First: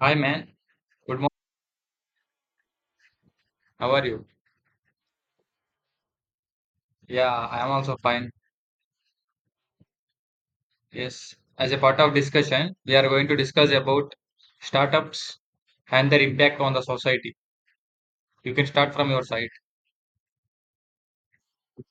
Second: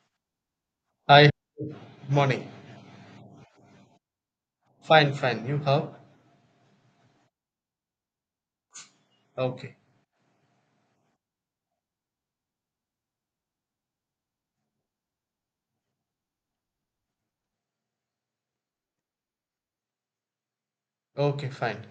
Hi man, good I morning. have money. How are you? Fine, fine. You have? Yeah, I am also fine. Okay. Yes, as a part of discussion, we are going to discuss about startups and their impact on the society. You can start from your side. Okay, fine.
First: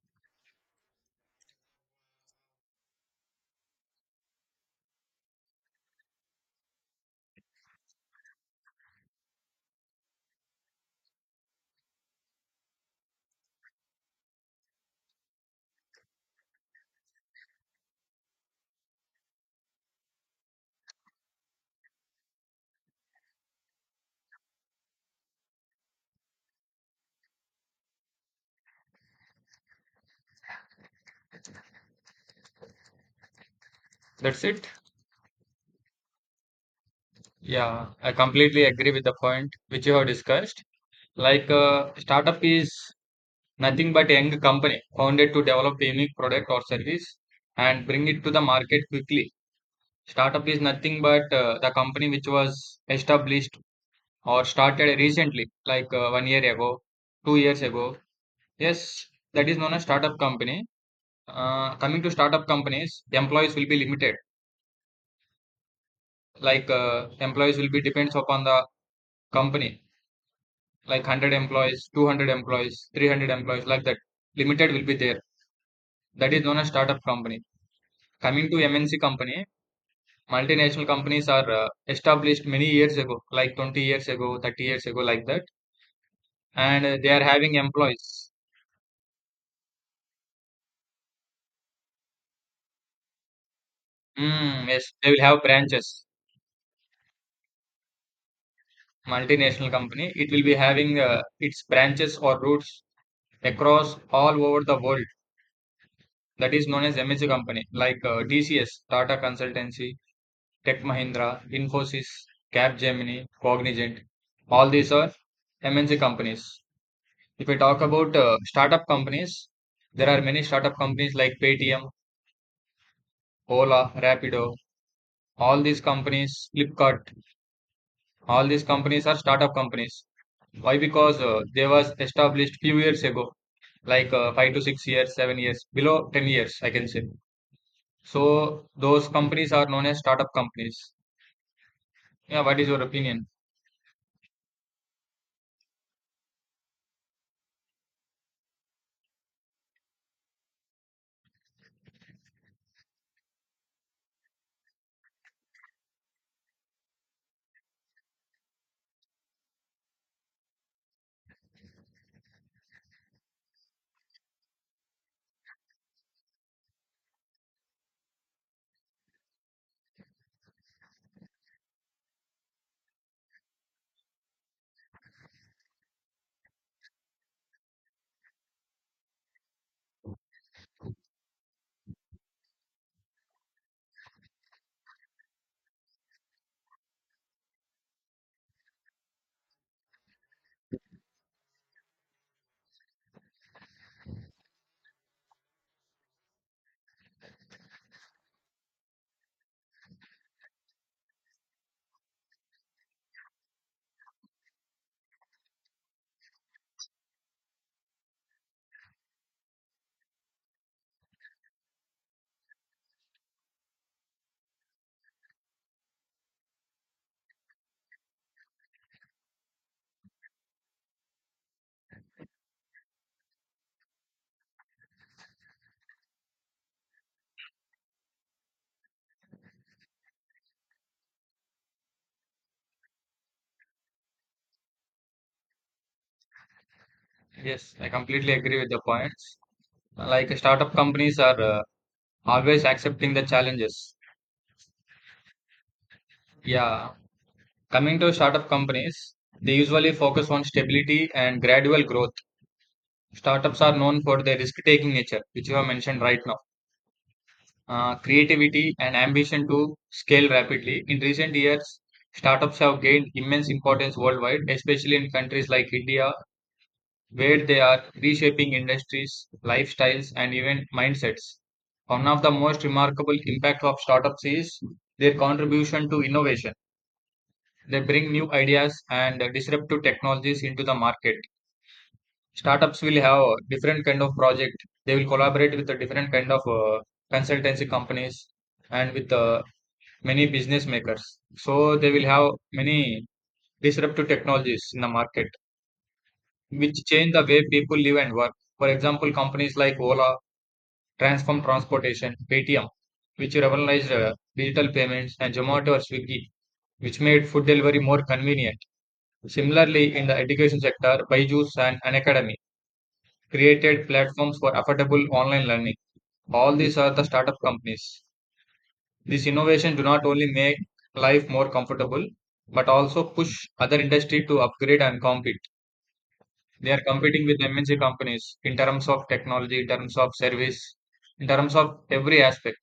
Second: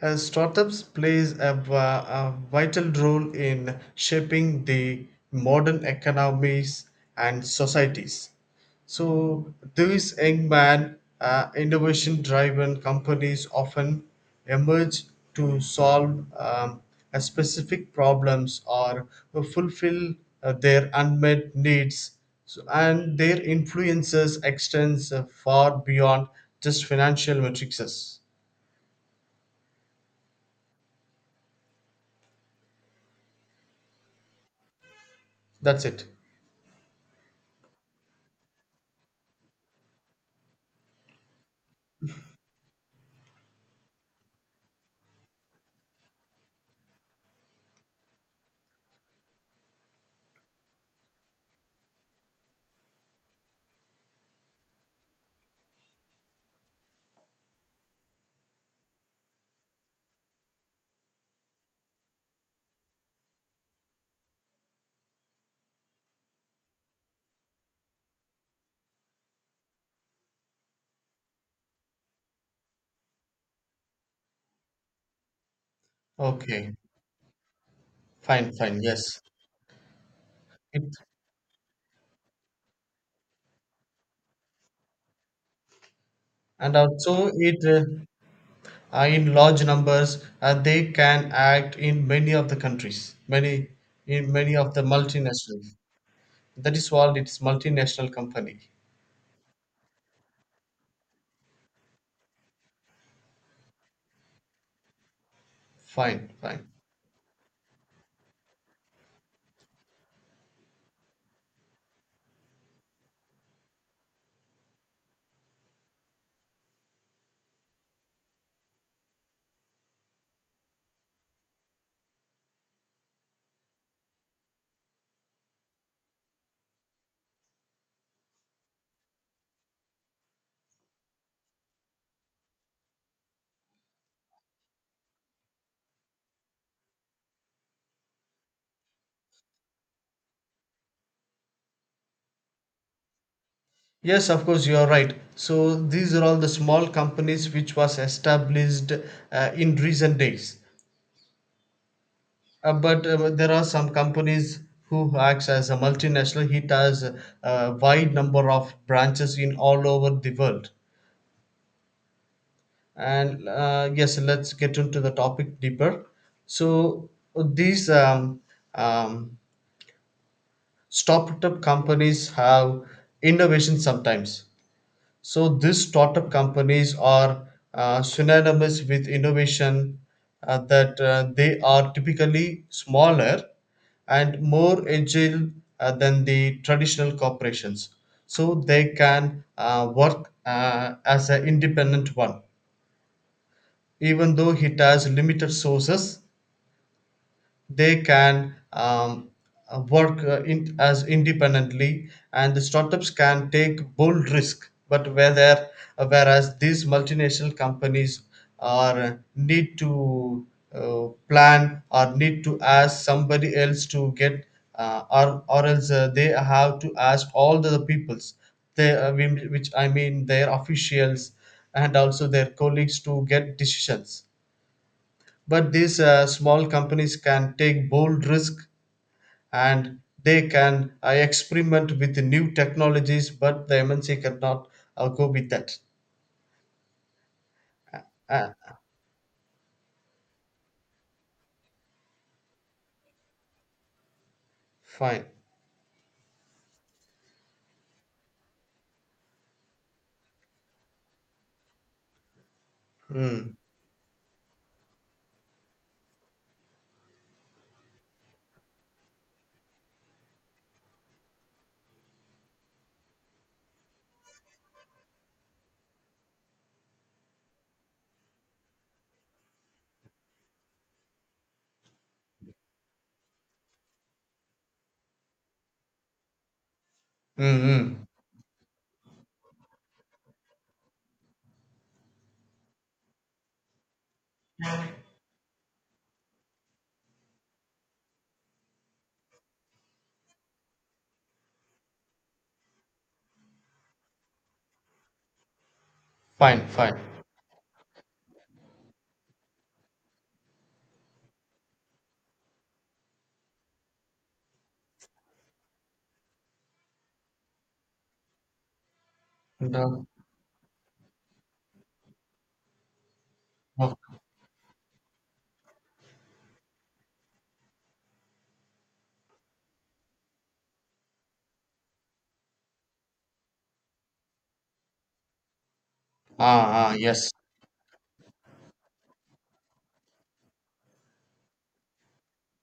And startups plays a vital role in shaping the modern economies and societies. So these young man innovation driven companies often emerge to solve a specific problems or fulfill their unmet needs so, and their influences extends far beyond just financial matrices. That's it. That's it. Yeah, I completely agree with the point which you have discussed. Like startup is nothing but a young company founded to develop a unique product or service and bring it to the market quickly. Startup is nothing but the company which was established or started recently, like 1 year ago, 2 years ago. Yes, that is known as startup company. Coming to startup companies, employees will be limited. Like employees will be depends upon the company. Like 100 employees, 200 employees, 300 employees, like that. Limited will be there. That is known as Okay. startup company. Coming Fine, to fine, MNC yes. company, multinational It, companies are established many years ago, like 20 years ago, 30 years ago, like that, and and they also are having it employees. In large numbers they can act in many of the countries, many in many Mm, of the yes, they will have multinationals. branches. That is what it's multinational company. Multinational company. It will be having its branches or roots across all over the world. Fine, That is fine. known as MNC company, like DCS, Tata Consultancy, Tech Mahindra, Infosys, Capgemini, Cognizant. All these are MNC companies. If we talk about startup companies, there are many startup companies like Paytm, Ola, Rapido. All these companies, Flipkart, all these companies are startup companies. Why? Because they was established few years ago, like 5 to 6 years, 7 years, below 10 years, I can say. So those companies are known as startup companies. Yeah, what is your opinion? Yes, of course you are right. So these are all the small companies which was established in recent days. But there are some companies who acts as a multinational. It has a wide number of branches in all over the world and yes, let's get into the topic deeper. So these um, startup companies have innovation sometimes. So these startup companies are synonymous with innovation, that they are typically smaller and more agile, than the traditional corporations. So they can work as an independent one even though it has limited sources. They can work as independently, and the startups can take bold risk. But whether whereas these multinational companies are need to plan or need to ask somebody else to get or else they have to ask all the peoples, they which I mean their officials and also their colleagues to get decisions. But these small companies can take bold risk and they can experiment with the new technologies, but the MNC cannot go with that. Yes, I completely ah, agree with the points. Like startup companies are always accepting the challenges. Fine. Yeah, coming to startup companies, they usually focus on stability and gradual growth. Mm. Startups are known for their risk taking nature, which you have mentioned right now, creativity, and ambition to scale rapidly. In recent years, startups have gained immense importance worldwide, especially in countries like India, where they are reshaping industries, lifestyles, and even mindsets. One of the most remarkable impacts of startups is their contribution to innovation. They Mm-hmm. bring new ideas and disruptive technologies into the market. Startups will have a different kind of project. They will collaborate with the different kind of consultancy companies and with the many business makers. So they will have many disruptive technologies in the market, Fine, which fine. change the way people live and work. For example, companies like Ola, Transform Transportation, Paytm, which revolutionized digital payments, and Zomato or Swiggy, which made food delivery more convenient. Similarly, No. in the education sector, Byju's and An Academy created No. platforms for affordable online learning. All these are the startup companies. This innovation do not only make life more comfortable, but also push other industry to upgrade and compete. Ah, They are ah, competing yes. with MNC companies in terms of technology, in terms of service, in terms of every aspect.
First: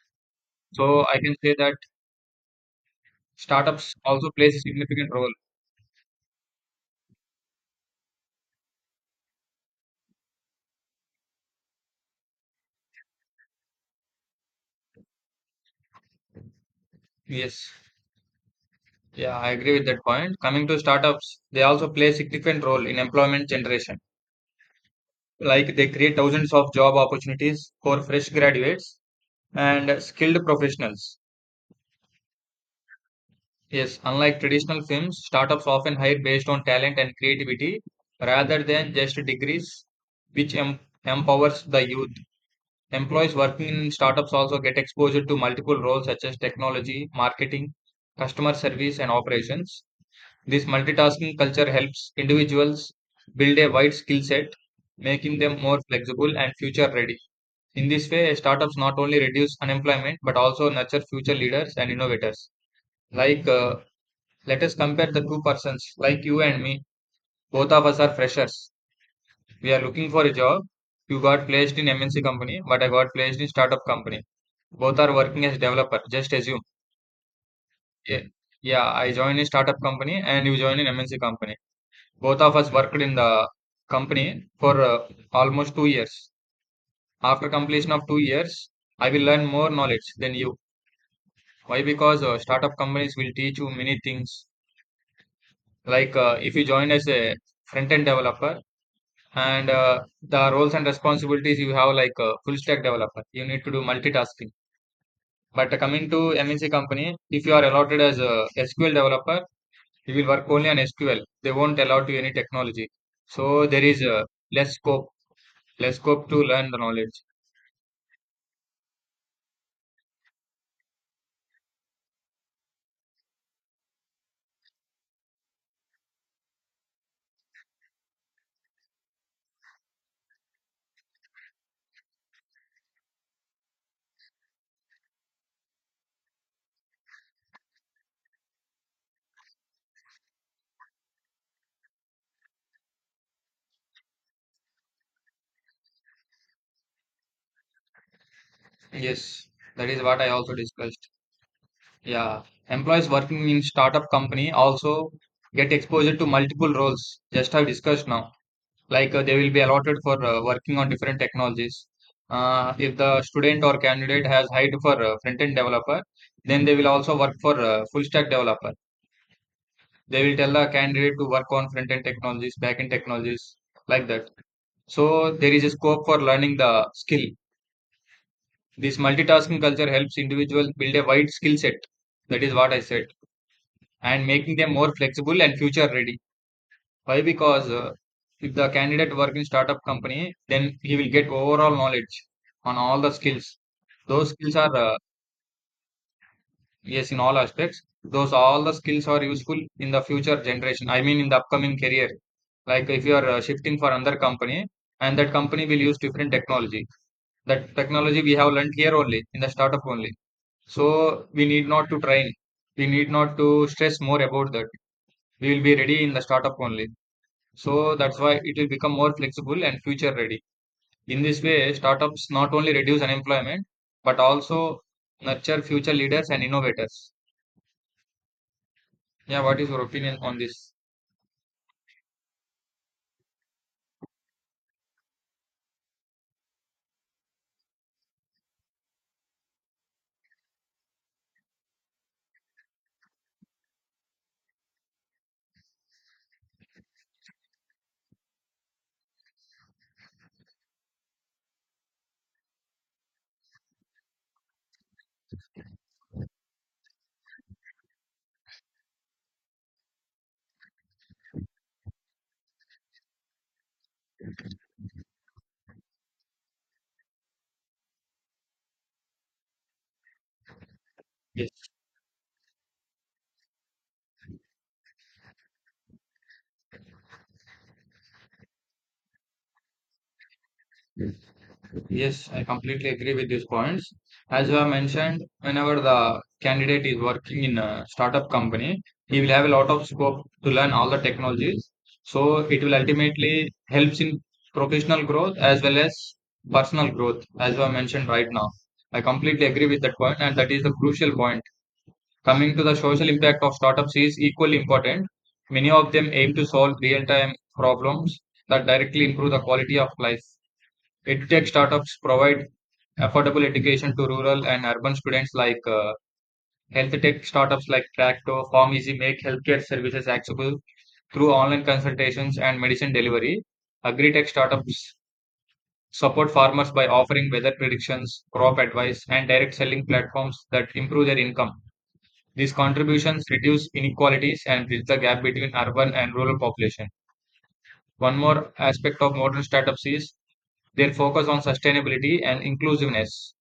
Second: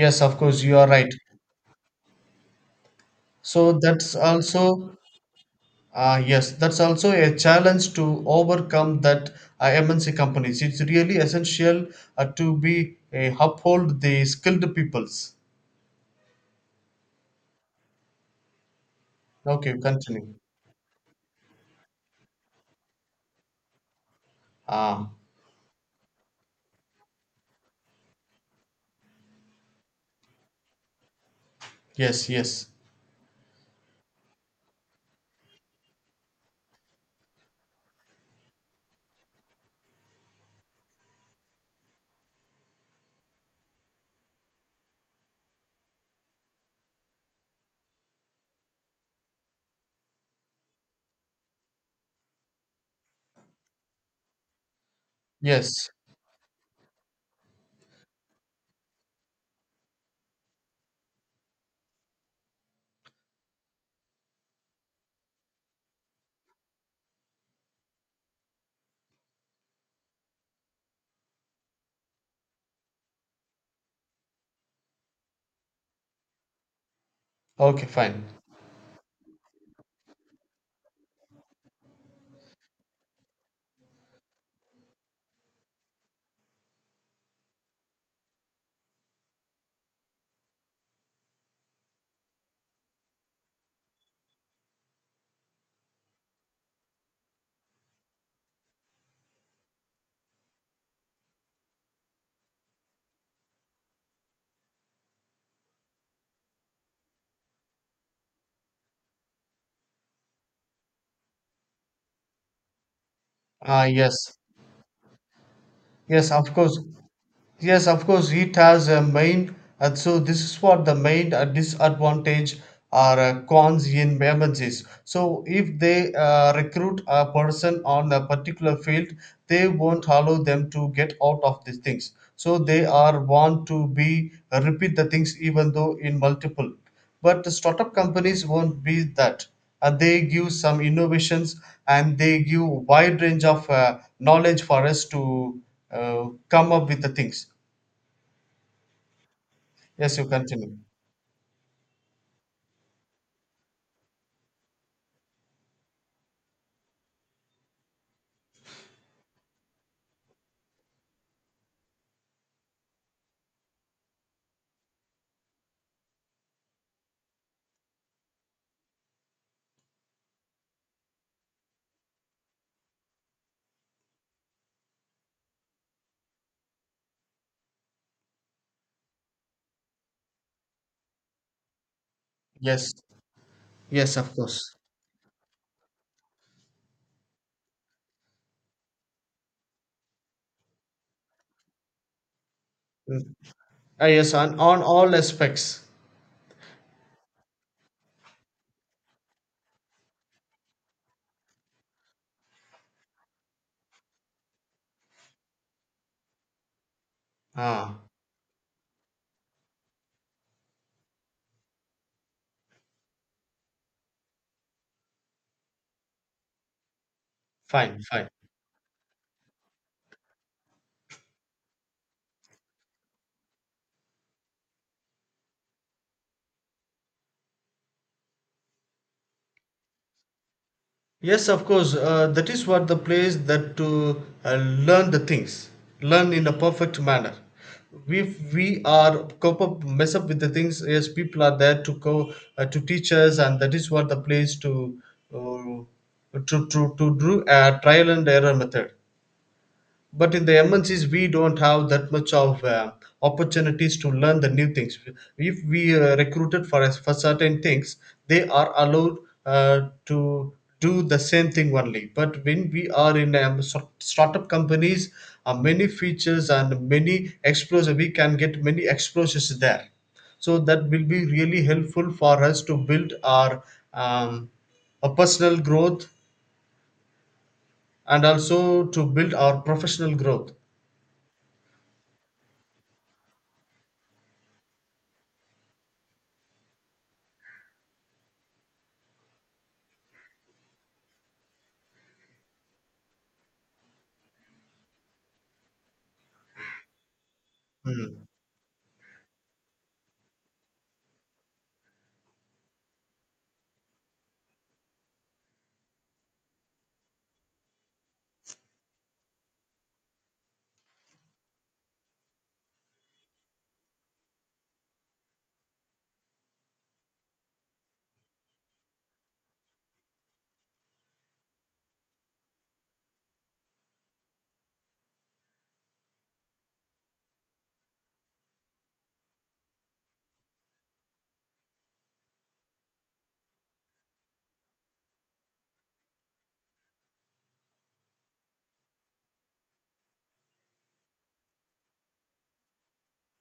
Yes, of course you are So right. I can say that So startups that's also plays a also, significant role. ah, yes, that's also a challenge to overcome that MNC companies. It's really essential to be uphold the skilled peoples. Yes. Yeah, I agree Okay, with that continue. point. Coming to startups, they also play a significant role in employment generation. Ah, Like they create thousands of job opportunities for fresh graduates and skilled professionals. yes, yes, Yes, unlike traditional films, startups often hire based on talent and creativity rather than just degrees, which empowers the youth. Employees working in startups also get exposure to multiple roles such as technology, marketing, customer service, and operations. This multitasking culture helps individuals build a wide skill set, making them more yes. flexible and future ready. In this way, startups not only reduce unemployment but also nurture future leaders and innovators. Like let us compare the two persons, like you and me. Both of us are freshers. We are looking for a job. You got placed in MNC company, but I got placed in startup company. Both are working as developer. Just assume. Okay, Yeah, fine. yeah. I joined a startup company and you joined an MNC company. Both of us worked in the company for almost 2 years. After completion of 2 years, I will learn more knowledge than you. Why? Because startup companies will teach you many things. Like if you join as a front end developer, and the roles and responsibilities you have like a full stack developer, you need to do multitasking. But coming to MNC company, if you are allotted as a SQL developer, you will work only on SQL. They won't allow you any technology. So Ah, there is yes, less scope less scope yes, to of learn course. the knowledge. Yes, of course, it has a main, and so this is what the main disadvantage or cons in emergencies. So, if they recruit a person on a particular field, they won't allow them to get out of these things. So, they are want to be repeat the things even though in multiple. But the startup companies won't be that. They give some innovations and they give wide range of knowledge for us to come up with the things. Yes, that is Yes, what you I also continue. discussed. Yeah, employees working in startup company also get exposure to multiple roles, just have discussed now. Like they will be allotted for working on different technologies. If the student or candidate has height for front end developer, then they will also work for full stack developer. They will tell the candidate to work on front end technologies, back end technologies, like that. So there is a scope for learning the skill. This multitasking culture helps individuals build a wide skill set. That is what I Yes, said, yes, and of making them course. more flexible and future ready. Why? Because if the candidate work in startup company, then he will get overall knowledge on all the Mm. skills. Ah, Those yes, skills are on all aspects. yes in all aspects. Those all the skills are useful in the future generation. I mean in the upcoming career. Like if you are shifting for another company, and that company will use different technology. That Ah, technology we have learned here only in the startup only. So we need not to train. We need not to stress more about that. We will be ready in the startup only. So fine, that's fine. why it will become more flexible and future ready. In this way, startups not only reduce unemployment but also nurture future leaders and innovators. Yeah, what is your opinion on this? Yes, of course. That is what the place that to learn the things, learn in a perfect manner. If we are cope up, mess up with the things, yes, people are there to go to teach us, and that is what the place to do a trial and error method. But in the MNCs we don't have that much of opportunities to learn the new things. If we recruited for us for certain things, they are allowed to do the same thing only. But when we are in startup companies, many features and many exposure we can get many exposures there. So that will be Yes. really helpful for us to build our um, a personal growth and also to build our professional growth. Yes, I completely agree with these points. As you have mentioned, whenever the candidate is working in a startup company, he will have a lot of scope to learn all the technologies. So it will ultimately helps in professional growth as well as personal growth, as you have mentioned Hmm. right now. I completely agree with that point, and that is the crucial point. Coming to the social impact of startups is equally important. Many of them aim to solve real-time problems that directly improve the quality of life. EdTech startups provide affordable education to rural and urban students. Like health tech startups like Tracto, Farm Easy make healthcare services accessible through online consultations and medicine delivery. Agri-tech startups support farmers by offering weather predictions, crop advice, and direct selling platforms that improve their income. These contributions reduce inequalities and bridge the gap between urban and rural population. One more aspect of modern startups is their focus on sustainability and inclusiveness.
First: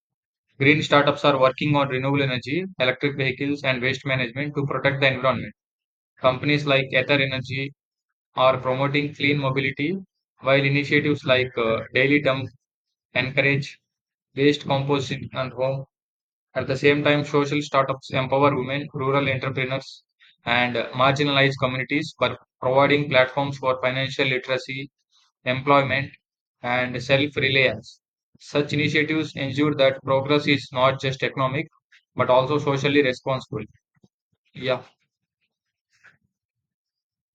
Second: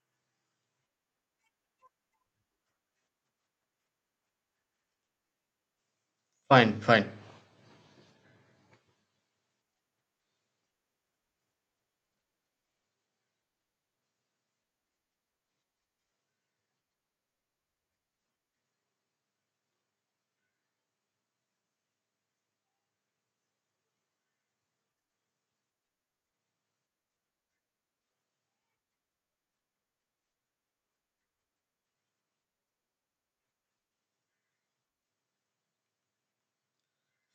Green startups are working on renewable energy, electric vehicles, and waste management to protect the environment. Companies Fine, like fine, Ether Energy are promoting clean mobility, while initiatives like Daily Dump encourage waste composting and home. At the same time, social startups empower women, rural entrepreneurs, and marginalized communities by providing platforms for financial literacy, employment, and self reliance. Such initiatives ensure that progress is not just economic but also socially responsible. Yeah,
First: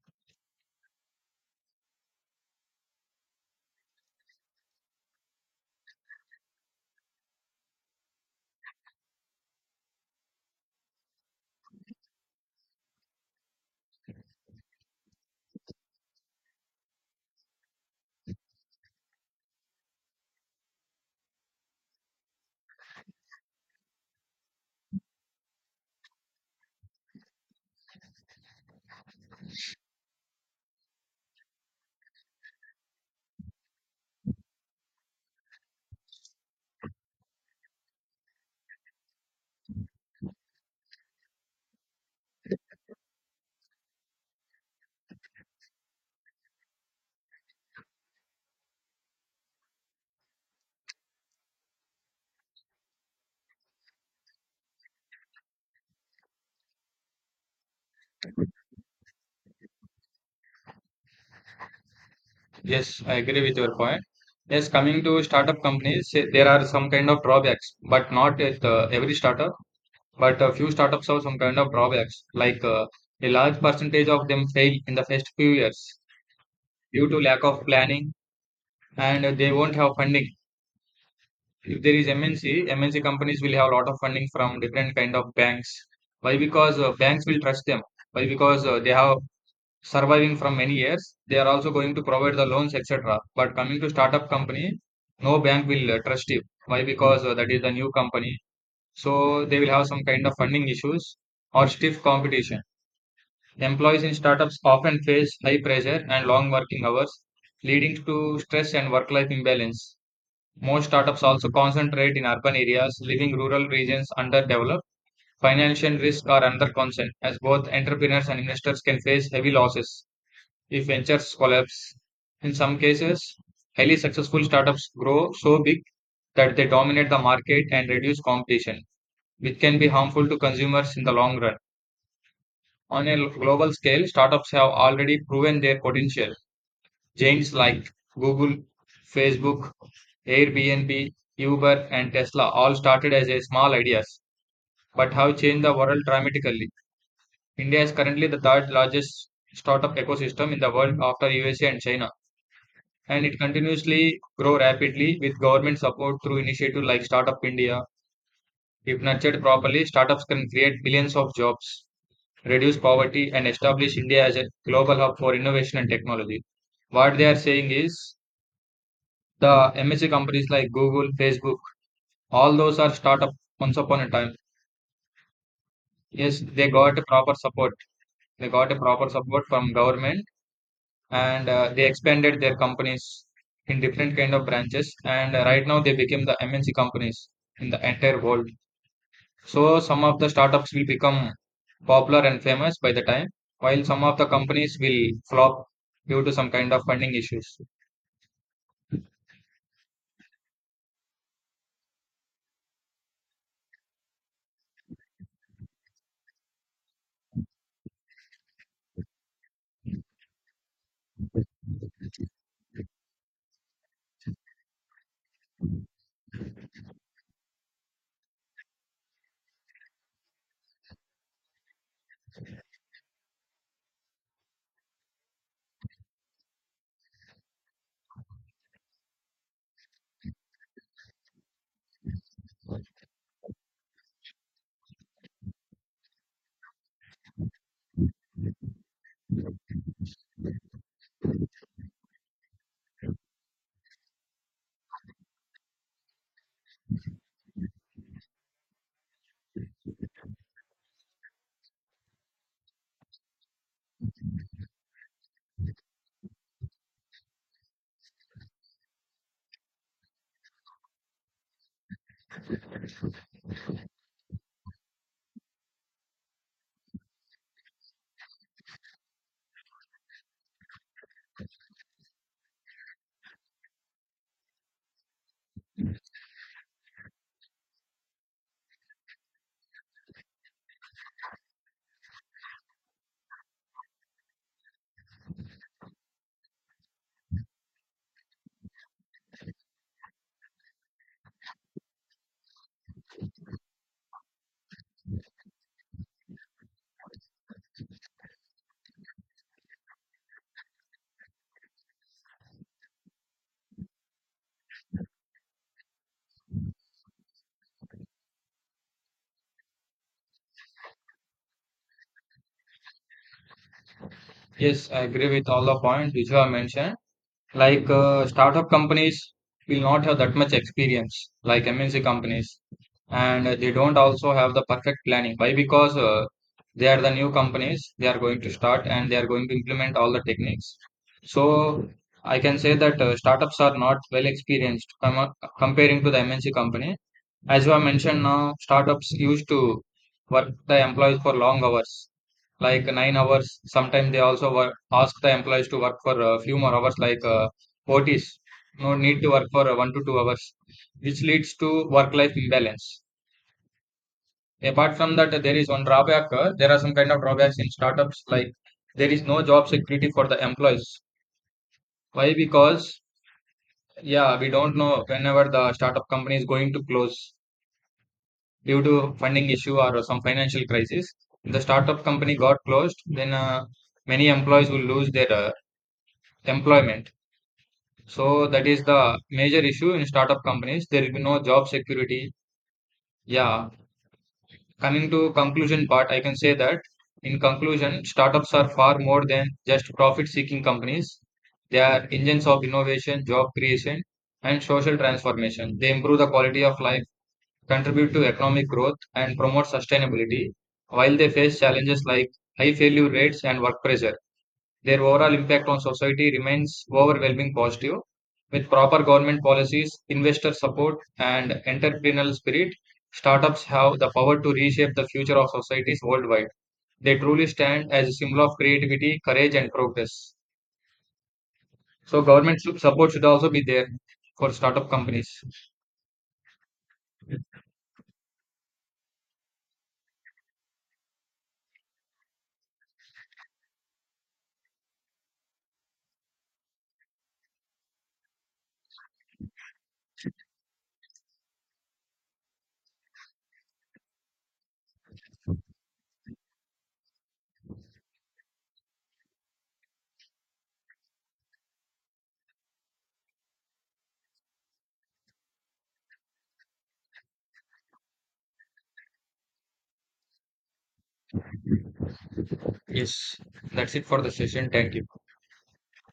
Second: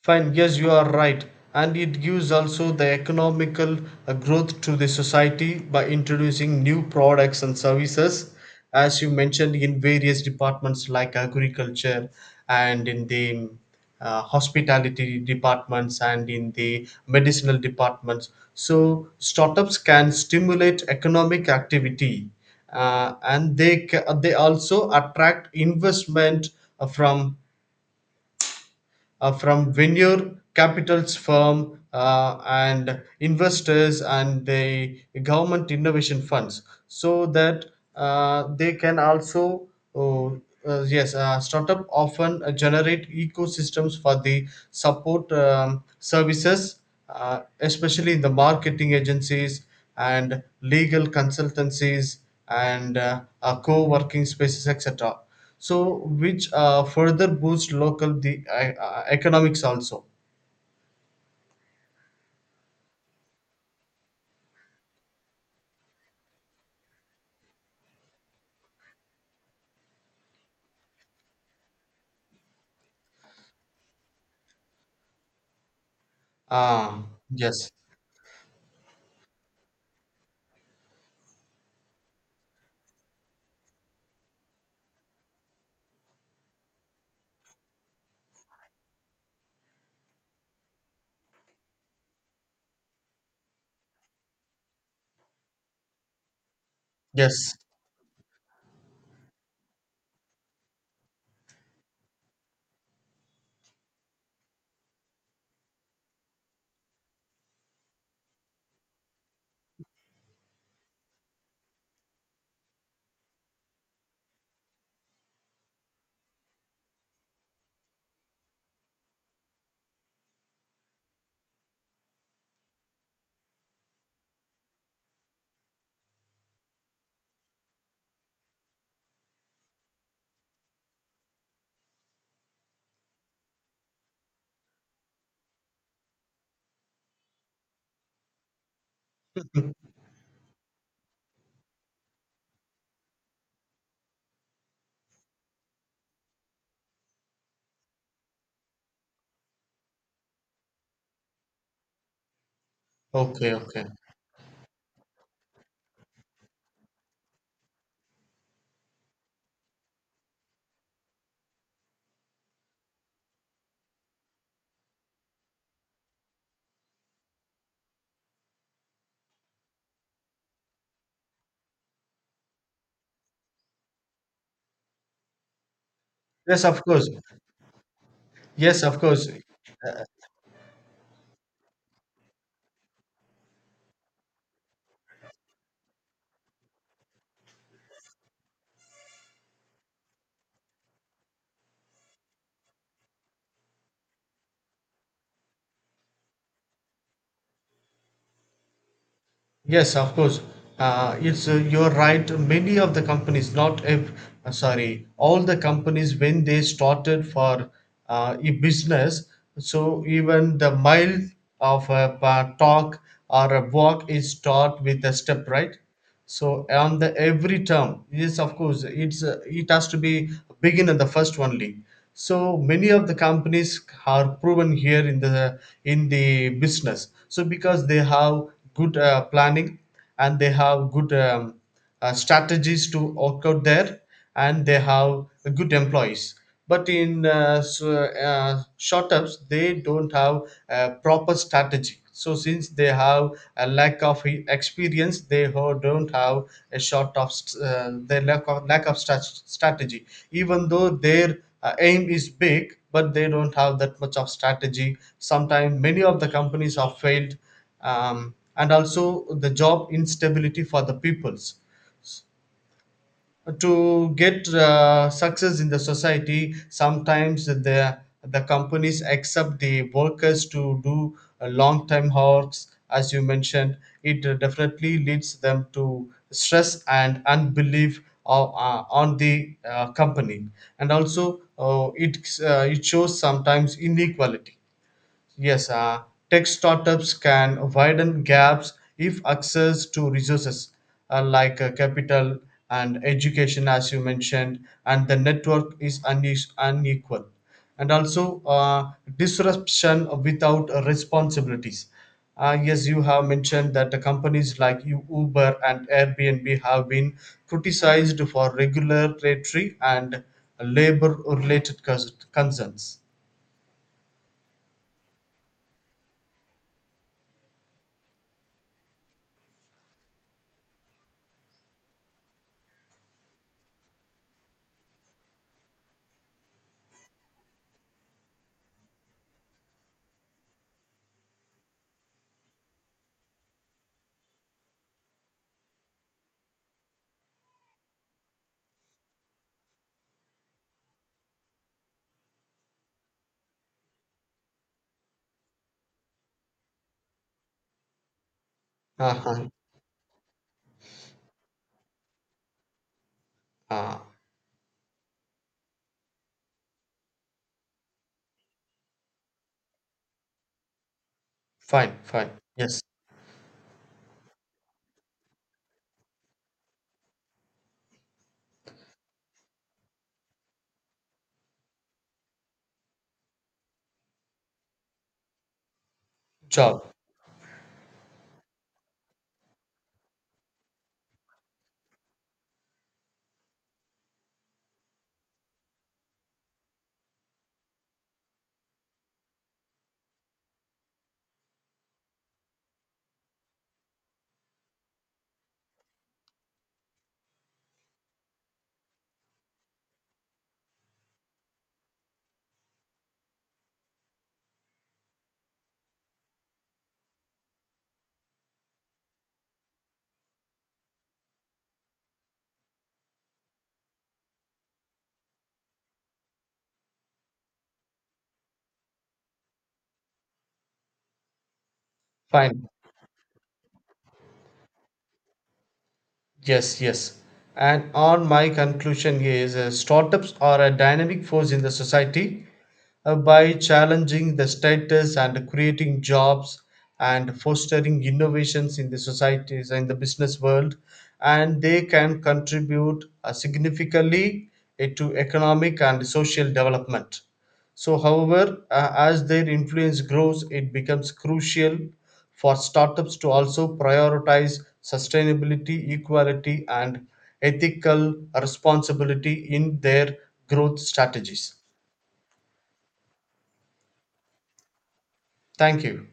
fine. Yes, you are right. And it gives also the economical growth to the society by introducing new products and services, as you mentioned in various departments like agriculture and in the hospitality departments and in the medicinal departments. So, startups can stimulate economic activity and they also attract investment uh, from from venture capitals firm and investors and the government innovation funds, so that they can also, oh, yes, startup often generate ecosystems for the support services, especially in the marketing agencies and legal consultancies and co-working spaces, etc. So which further boost local the economics also. yes, I agree with your point. Yes, coming to startup companies, eh, there are some kind of drawbacks, but not at every startup, but a few startups have some kind of drawbacks, like a large percentage of them fail in the first few years Ah, due to lack yes. of planning, and they won't have funding. If there is MNC, MNC companies will have a lot of funding from different kind of banks. Why? Because banks will trust them. Why? Because they have surviving from many years. They are also going to provide the loans, etc. But coming to startup company, no bank will trust you. Why? Because that Yes. is a new company, so they will have some kind of funding issues or stiff competition. Employees in startups often face high pressure and long working hours, leading to stress and work-life imbalance. Most startups also concentrate in urban areas, leaving rural regions underdeveloped. Financial risk are another concern, as both entrepreneurs and investors can face heavy losses if ventures collapse. In some cases, highly successful startups grow so big that they dominate the market and reduce competition, which can be harmful to consumers in the long run. On a global scale, startups have already proven their potential. Giants like Google, Facebook, Airbnb, Uber, and Tesla all started as a small ideas, but have changed the world dramatically. India is currently the third largest startup ecosystem in the world after USA and China, and it Okay, okay. continuously grow rapidly with government support through initiatives like Startup India. If nurtured properly, startups can create billions of jobs, reduce poverty, and establish India as a global hub for innovation and technology. What they are saying is the MNC companies like Google, Facebook, all those are startup once upon a time. Yes, Yes, they of got a course. proper support. They got a Yes, of proper course. support from government, and they expanded their companies in different kind of branches. And Right now, they became the MNC companies in the entire world. So some of the startups will become popular and famous by the time, while some of the companies will flop due to some kind of funding issues. Yes, of course, it's you're right, many of the companies not if, sorry, all the companies when they started for a business. So even the mile of talk or a walk is start with a step, right? So on the every term, yes, of course, it has to be begin at the first only. So many of the companies are proven here in the business. So because they have good planning and they have good strategies to work out there, and they have good employees. But startups they don't have a proper strategy. So since they have a lack of experience, they don't have a short of their lack of strategy. Even though their aim is big, but they don't have that much of strategy, sometimes many of the companies have failed. And also the job instability for the peoples to get success in the society, sometimes the companies accept the workers to do a long time hours as you mentioned. It definitely leads them to stress and unbelief on the company. And also, it it shows sometimes inequality. Yes, tech startups can widen gaps if access to resources, like capital and education, as you mentioned, and the network is unequal. And also, disruption without responsibilities. Yes, you have mentioned that the companies like Uber and Airbnb have been criticized for regulatory and labor related concerns. Yes, I agree with all the points which you have mentioned. Like startup companies will not have that much experience, like MNC companies, and they don't also have the perfect planning. Why? Because they are the new companies, they are going to start and they are going to implement all the techniques. So I can say that startups are not well experienced comparing to the MNC company. As you have mentioned now, startups used to work the employees for long hours, like 9 hours. Sometimes they also work, ask the employees to work for a few more hours, like OTs. No need to Uh-huh. work for 1 to 2 hours, which leads to work-life imbalance. Uh, Apart from that, there is one drawback. There are some kind of drawbacks in startups, like there is no job security for the employees. Fine, fine. Why? Yes. Because yeah, we don't know whenever the startup company is going to close due to funding issue or some financial crisis. The startup company got closed, then many employees will lose their Job. employment. So that is the major issue in startup companies. There will be no job security. Yeah. Coming to conclusion part, I can say that in conclusion, startups are far more than just profit-seeking companies. They are engines of innovation, job creation, and social transformation. They improve the quality of life, contribute to economic growth, and promote sustainability, while they face challenges like high failure rates and work pressure. Their overall impact on society remains overwhelming positive. With proper government policies, investor support, and entrepreneurial spirit, startups have the power to reshape the future of societies worldwide. They truly stand as a symbol of creativity, courage, and progress. So, government Fine. Support should also be there for startup companies. Yes, yes. And on my conclusion is startups are a dynamic force in the society, by challenging the status and creating jobs and fostering innovations in the societies and the business world, and they can contribute significantly to economic and social development. So however, as their influence grows, it becomes crucial for startups to also prioritize sustainability, equality, and ethical responsibility in their growth strategies. Yes, that's it for the session. Thank you. Thank you.